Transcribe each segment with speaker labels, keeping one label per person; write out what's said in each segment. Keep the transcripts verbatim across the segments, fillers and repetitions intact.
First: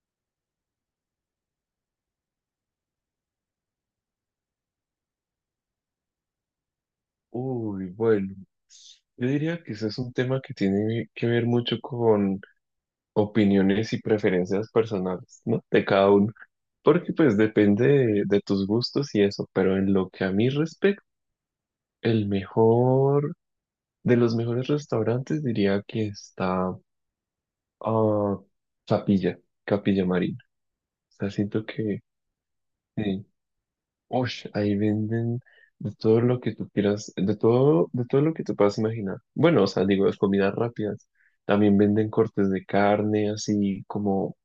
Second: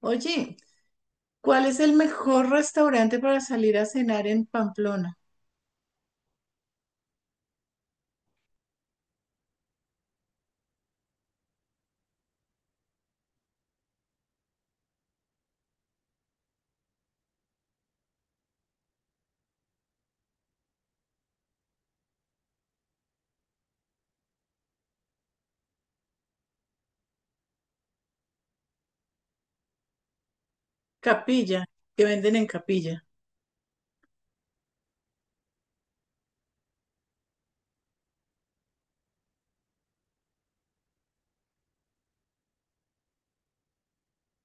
Speaker 1: Oye, ¿cuál es el mejor restaurante para salir a cenar en Pamplona?
Speaker 2: Uy, bueno, yo diría que eso es un tema que tiene que ver mucho con opiniones y preferencias personales, ¿no? De cada uno. Porque pues depende de, de tus gustos y eso, pero en lo que a mí respecta, el mejor, de los mejores restaurantes diría que está ah, Capilla, Capilla Marina. O sea, siento
Speaker 1: Capilla,
Speaker 2: que
Speaker 1: que venden en Capilla.
Speaker 2: eh, Ush, ahí venden de todo lo que tú quieras, de todo, de todo lo que te puedas imaginar. Bueno, o sea, digo, las comidas rápidas. También venden cortes de carne, así como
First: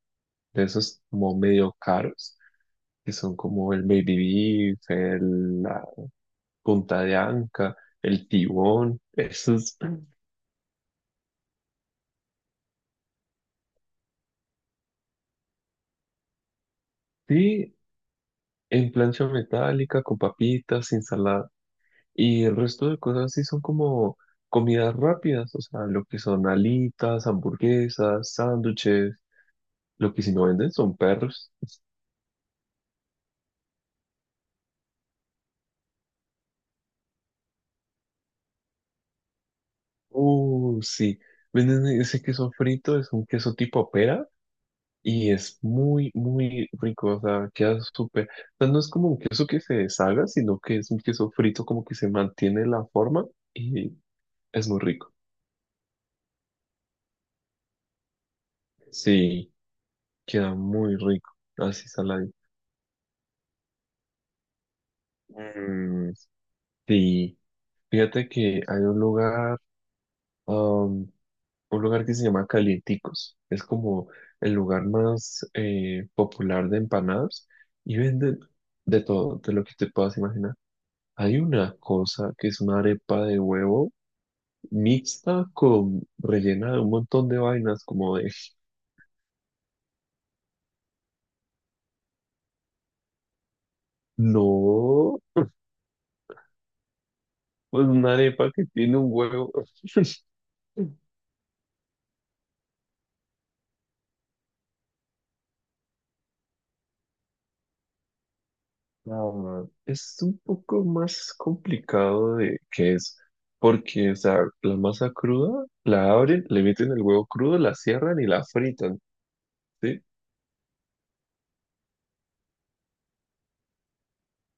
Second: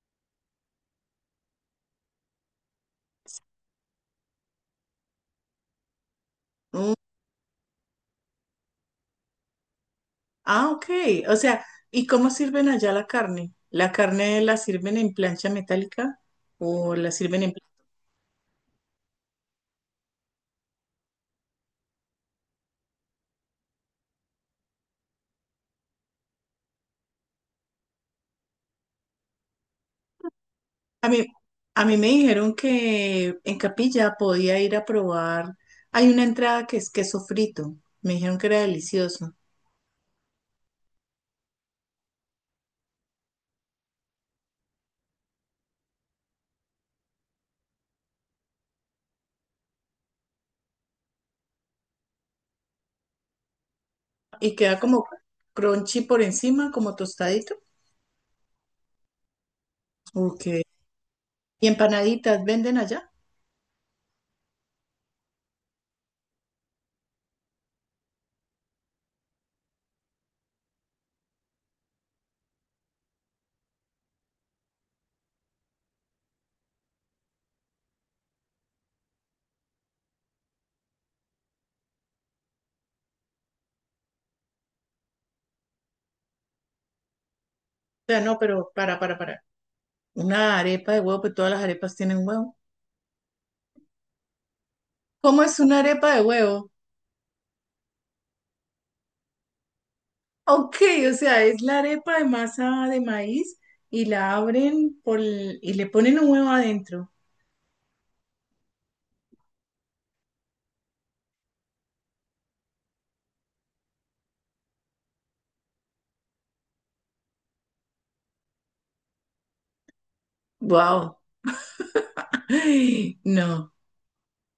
Speaker 2: de esos como medio caros, que son como el baby beef, el- la
Speaker 1: Mm,
Speaker 2: punta de anca, el tibón, esos.
Speaker 1: ah, ok. O sea, ¿y cómo sirven allá la carne? ¿La carne la sirven en plancha metálica o la sirven en?
Speaker 2: Sí, en plancha metálica, con papitas, ensalada. Y el resto de cosas sí son como comidas rápidas, o sea, lo que son alitas, hamburguesas, sándwiches, Lo que si no venden son
Speaker 1: A mí,
Speaker 2: perros.
Speaker 1: a mí me dijeron que en Capilla podía ir a probar. Hay una entrada que es queso frito. Me dijeron que era delicioso.
Speaker 2: Uh, sí. Venden ese queso frito, es un queso tipo pera y es muy, muy rico. O sea, queda súper. O sea, no es como un queso que se deshaga, sino que es un queso frito como que se mantiene la forma y
Speaker 1: Y
Speaker 2: es
Speaker 1: queda
Speaker 2: muy
Speaker 1: como
Speaker 2: rico.
Speaker 1: crunchy por encima, como tostadito.
Speaker 2: Sí,
Speaker 1: Ok.
Speaker 2: queda muy rico.
Speaker 1: ¿Y
Speaker 2: Así saladito.
Speaker 1: empanaditas venden allá?
Speaker 2: Mm, sí. Fíjate que hay un lugar. Un lugar que se llama Calienticos. Es como el lugar más eh, popular de empanadas y venden de todo, de lo que te puedas imaginar. Hay una cosa que es una arepa de huevo mixta con rellena de un montón de vainas, como
Speaker 1: Sea,
Speaker 2: de,
Speaker 1: no, pero para, para, para. Una arepa de huevo, pues todas las arepas tienen huevo.
Speaker 2: no,
Speaker 1: ¿Cómo es una arepa de huevo?
Speaker 2: pues una arepa que tiene un huevo.
Speaker 1: Ok, o sea, es la arepa de masa de maíz y la abren por el- y le ponen un huevo adentro.
Speaker 2: Ah, es un poco más complicado de que es, porque, o sea, la masa cruda la abren, le meten el huevo crudo, la cierran y la fritan, ¿sí?
Speaker 1: Wow. Ay, no.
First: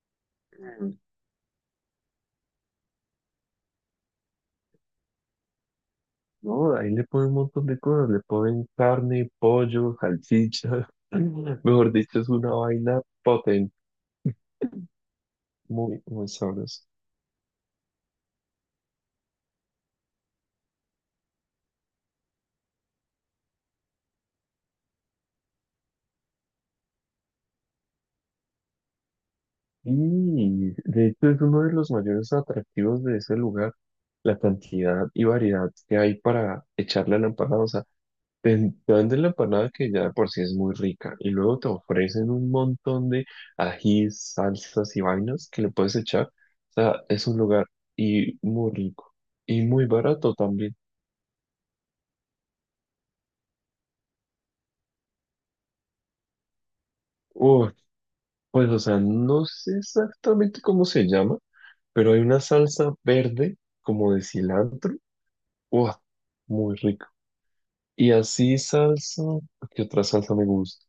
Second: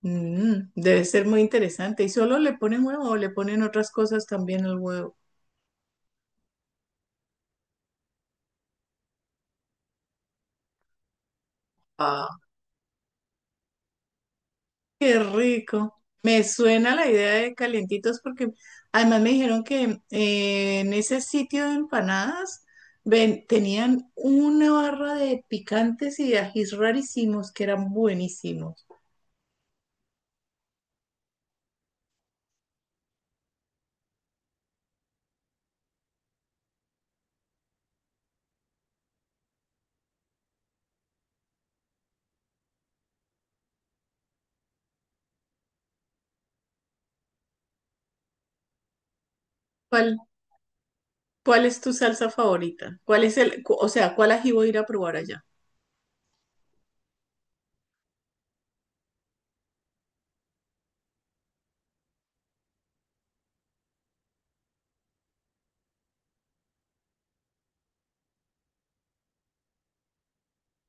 Speaker 1: Mm,
Speaker 2: Mm.
Speaker 1: debe ser muy interesante. ¿Y solo le ponen huevo o le ponen otras cosas también al huevo?
Speaker 2: No, ahí le ponen un montón de cosas, le ponen carne, pollo, salchicha, mejor dicho, es
Speaker 1: Ah.
Speaker 2: una vaina potente,
Speaker 1: Qué rico.
Speaker 2: muy, muy
Speaker 1: Me
Speaker 2: sabrosa.
Speaker 1: suena la idea de calientitos porque además me dijeron que eh, en ese sitio de empanadas ven- tenían una barra de picantes y de ajís rarísimos que eran buenísimos.
Speaker 2: Y de hecho es uno de los mayores atractivos de ese lugar, la cantidad y variedad que hay para echarle a la empanada, o sea, te dan de la empanada que ya de por sí es muy rica y luego te ofrecen un montón de ajís, salsas y vainas que le puedes echar. O sea, es un lugar y muy rico y muy
Speaker 1: ¿Cuál,
Speaker 2: barato también.
Speaker 1: cuál es tu salsa favorita? ¿Cuál es el, cu- o sea, cuál ají voy a ir a probar allá?
Speaker 2: Uf, pues o sea, no sé exactamente cómo se llama, pero hay una salsa verde como de cilantro. Uf, muy rico. Y así salsa, ¿qué otra salsa me gusta?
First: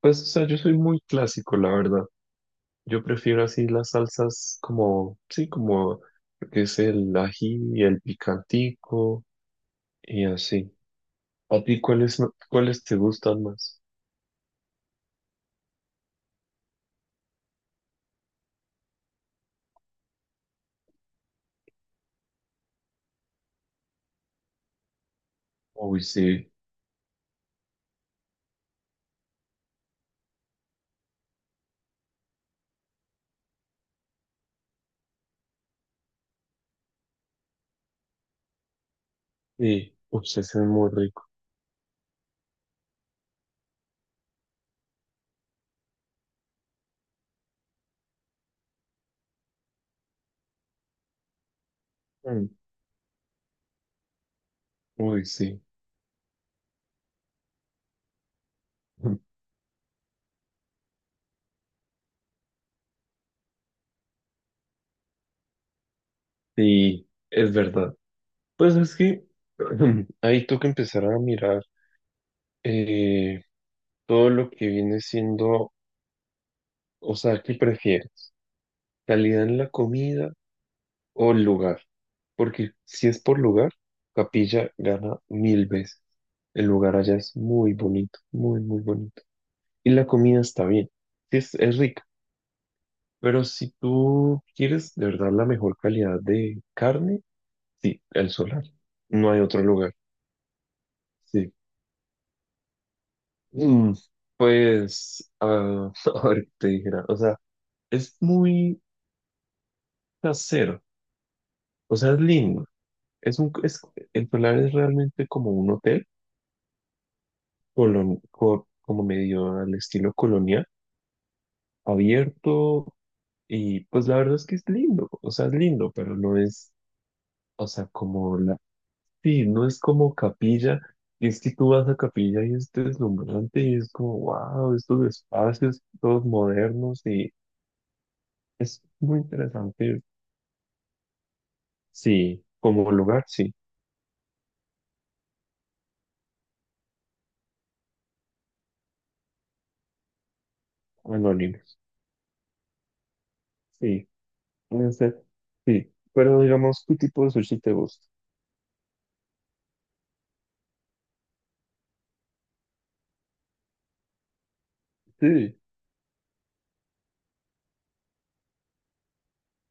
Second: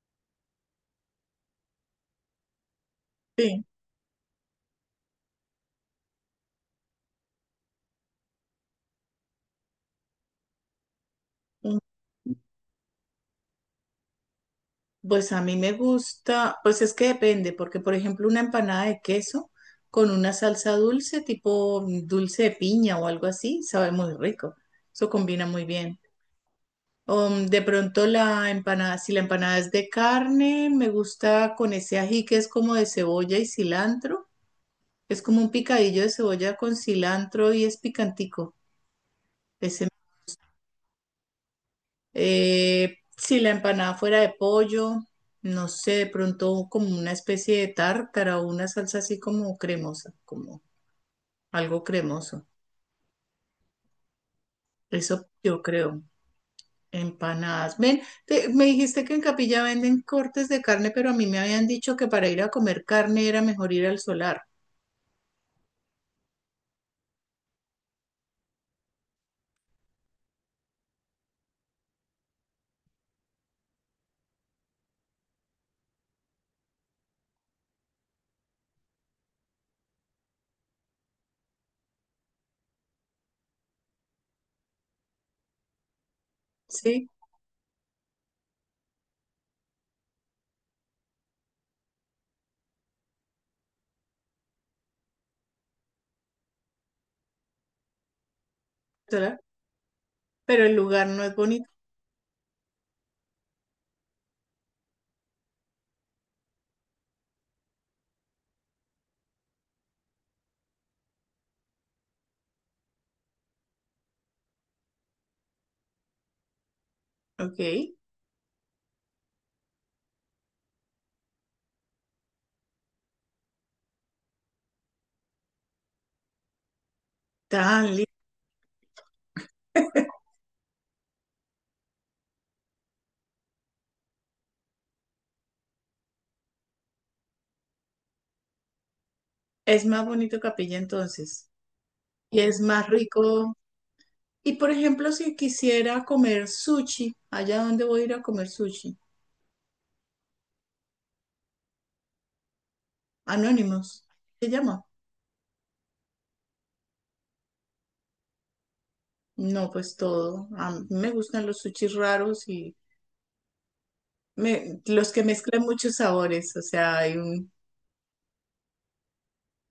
Speaker 2: Pues o sea, yo soy muy clásico, la verdad. Yo prefiero
Speaker 1: Sí.
Speaker 2: así las salsas como, sí, como lo que es el ají y el picantico y así. ¿A ti cuáles, no- cuáles te gustan más?
Speaker 1: Pues a mí me gusta, pues es que depende, porque por ejemplo una empanada de queso con una salsa dulce, tipo mm, dulce de piña o algo así, sabe muy rico. Eso combina muy bien.
Speaker 2: Uy, sí,
Speaker 1: O, mm, de pronto la empanada, si la empanada es de carne, me gusta con ese ají que es como de cebolla y cilantro. Es como un picadillo de cebolla con cilantro y es picantico. Ese
Speaker 2: sí, uy, se hacen muy rico.
Speaker 1: Eh, si la empanada fuera de pollo, no sé, de pronto como una especie de tártara o una salsa así como cremosa, como algo cremoso.
Speaker 2: Mm, uy,
Speaker 1: Eso yo
Speaker 2: sí,
Speaker 1: creo. Empanadas. Ven, te- me dijiste que en Capilla venden cortes de carne, pero a mí me habían dicho que para ir a comer carne era mejor ir al solar.
Speaker 2: sí, es verdad. Pues es que ahí toca empezar a mirar eh, todo lo que viene siendo, o sea, ¿qué prefieres? ¿Calidad en la comida o el lugar. Porque si es por lugar, Capilla gana mil veces. El lugar
Speaker 1: Sí,
Speaker 2: allá es muy bonito, muy, muy bonito. Y la comida está bien, sí es, es rica. Pero si tú quieres de verdad la mejor calidad de carne, sí, el Solar. No
Speaker 1: solar.
Speaker 2: hay otro lugar.
Speaker 1: Pero el lugar no es
Speaker 2: Sí.
Speaker 1: bonito.
Speaker 2: Mm, pues, ah, a ver qué te dijera. O sea, es muy casero. O sea, es lindo. Es un, es, el Solar es realmente como un hotel
Speaker 1: Ok.
Speaker 2: colon- co- como medio al estilo colonial, abierto, y pues la verdad es que es lindo, o sea, es lindo, pero no es, o sea,
Speaker 1: Tan lindo.
Speaker 2: como la, sí, no es como capilla, y es que tú vas a capilla y es deslumbrante y es como, wow, estos espacios todos modernos y es muy
Speaker 1: Es
Speaker 2: interesante,
Speaker 1: más bonito Capilla entonces. Y
Speaker 2: sí,
Speaker 1: es más
Speaker 2: como lugar, sí,
Speaker 1: rico. Y por ejemplo, si quisiera comer sushi, ¿allá dónde voy a ir a comer sushi?
Speaker 2: anónimos,
Speaker 1: Anónimos,
Speaker 2: sí,
Speaker 1: ¿se llama?
Speaker 2: puede ser, sí, pero digamos, ¿qué tipo de sushi te gusta?
Speaker 1: No, pues todo. A mí me gustan los sushis raros y me- los que
Speaker 2: Sí,
Speaker 1: mezclan muchos sabores. O sea, hay un,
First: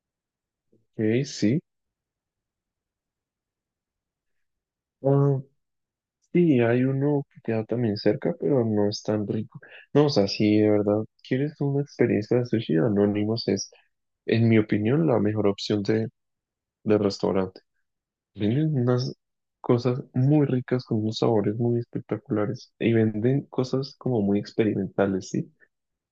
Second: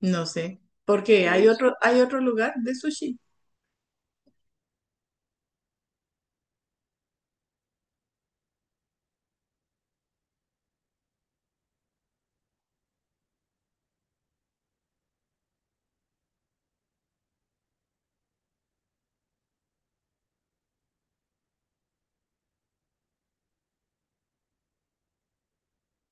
Speaker 1: no sé,
Speaker 2: ok,
Speaker 1: porque hay
Speaker 2: sí.
Speaker 1: otro, hay otro lugar de sushi.
Speaker 2: ah, Sí, hay uno que queda también cerca, pero no es tan rico. No, o sea, si de verdad quieres una experiencia de sushi, Anónimos es, en mi opinión, la mejor opción de, de restaurante. Venden unas cosas muy ricas con unos sabores muy espectaculares y venden cosas como muy experimentales, ¿sí?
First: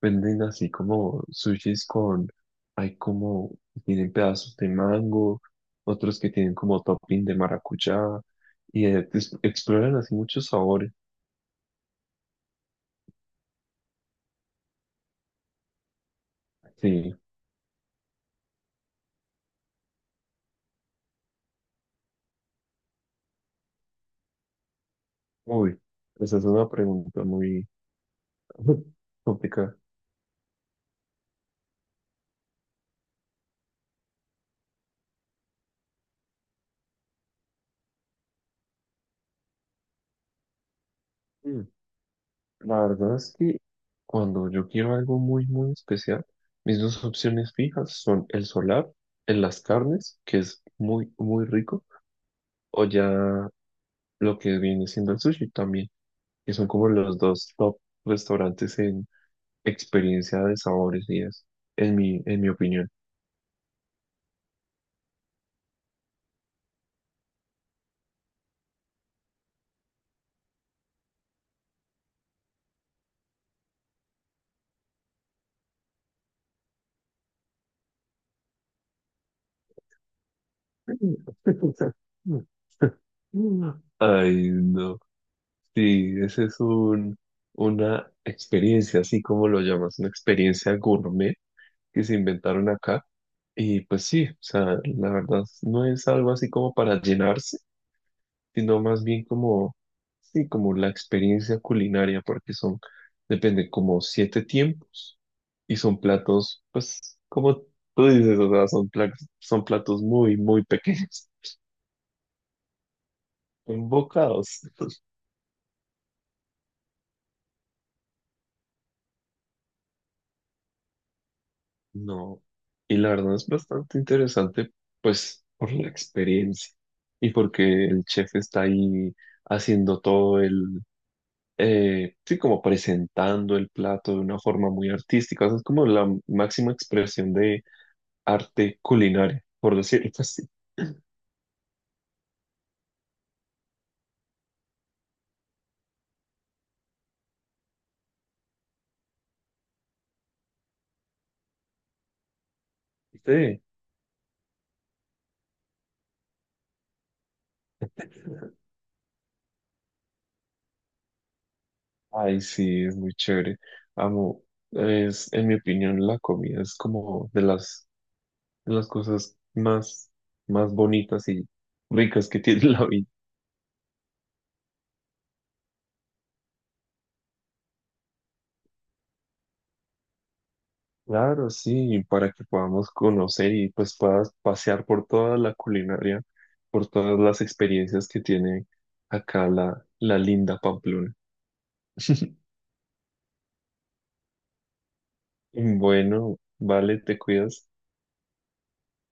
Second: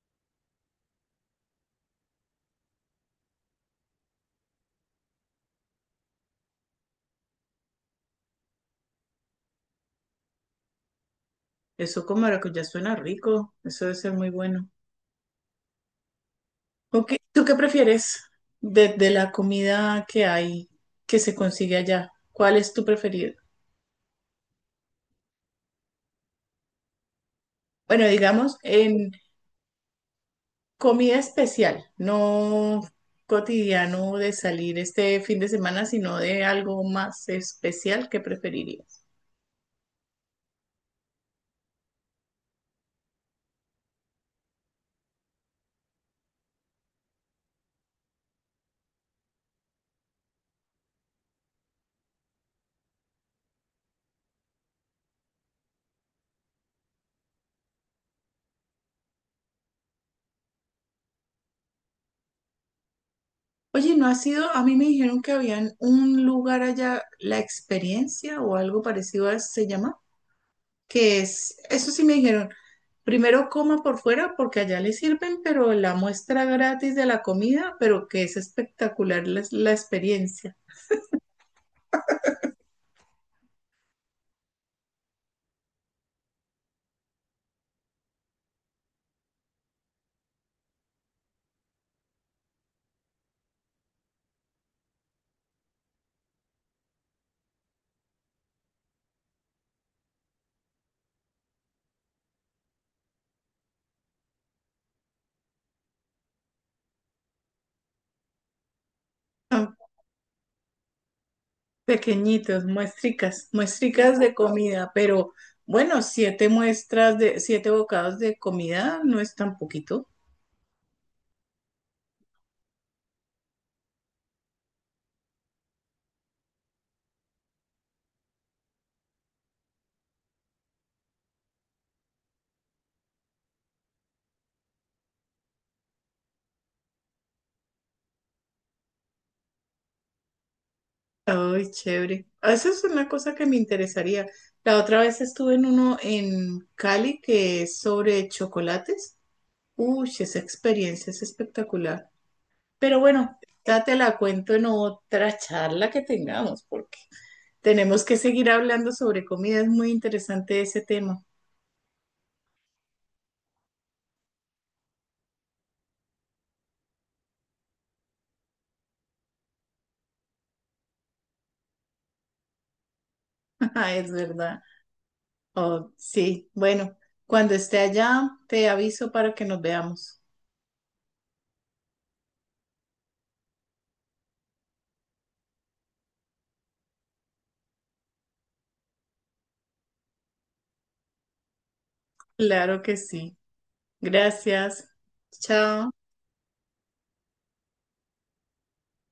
Speaker 2: Venden así como sushis con, hay como, tienen pedazos de mango, otros que tienen como topping de maracuyá y eh, pues, exploran así muchos sabores.
Speaker 1: Eso con maracuyá suena rico. Eso debe ser muy bueno. Ok,
Speaker 2: Sí,
Speaker 1: ¿tú qué prefieres de, de la comida que hay, que se consigue allá? ¿Cuál es tu preferido?
Speaker 2: uy, esa es una pregunta muy
Speaker 1: Bueno, digamos, en
Speaker 2: complicada.
Speaker 1: comida especial, no cotidiano de salir este fin de semana, sino de algo más especial que preferirías.
Speaker 2: Mm. La verdad es que cuando yo quiero algo muy, muy especial, mis dos opciones fijas son el solar en las carnes, que es muy, muy rico, o ya lo que viene siendo el sushi también, que son como los dos top restaurantes en experiencia de sabores y eso, en mi, en mi opinión.
Speaker 1: Oye, ¿no ha sido? A mí me dijeron que habían un lugar allá, La Experiencia o algo parecido a se llama, que es, eso sí me dijeron, primero coma por fuera porque allá le sirven, pero la muestra gratis de la comida, pero que es espectacular la, la experiencia.
Speaker 2: Ay, no. Sí, ese es un, una experiencia, así como lo llamas, una experiencia gourmet que se inventaron acá. Y pues sí, o sea, la verdad no es algo así como para llenarse, sino más bien como, sí, como la experiencia culinaria, porque son, depende, como siete tiempos y son platos, pues, como tú dices, o sea, son platos, son platos muy, muy pequeños,
Speaker 1: Pequeñitos, muestricas,
Speaker 2: son
Speaker 1: muestricas de
Speaker 2: bocados.
Speaker 1: comida, pero bueno, siete muestras de, siete bocados de comida no es tan poquito.
Speaker 2: No, y la verdad es bastante interesante, pues, por la experiencia y porque el chef está ahí haciendo todo el, eh, sí, como presentando el plato de una forma muy artística, o sea, es como la máxima expresión de arte culinario, por decirlo así.
Speaker 1: Ay, chévere. Ah, esa es una cosa que me interesaría. La otra vez estuve en uno en Cali que es sobre chocolates. Uy, esa experiencia es espectacular. Pero bueno,
Speaker 2: Sí.
Speaker 1: ya te la cuento en otra charla que tengamos, porque tenemos que seguir hablando sobre comida, es muy interesante ese tema.
Speaker 2: Ay, sí, es muy chévere. Amo, es, en mi opinión, la comida es como de las, de las cosas más, más bonitas y ricas que tiene la vida.
Speaker 1: Es verdad. Oh, sí, bueno, cuando esté allá te aviso para que nos veamos.
Speaker 2: Claro, sí, para que podamos conocer y pues puedas pasear por toda la culinaria, por todas las experiencias que tiene acá la, la linda Pamplona.
Speaker 1: Claro que sí. Gracias. Chao.
Speaker 2: Bueno, vale, te cuidas.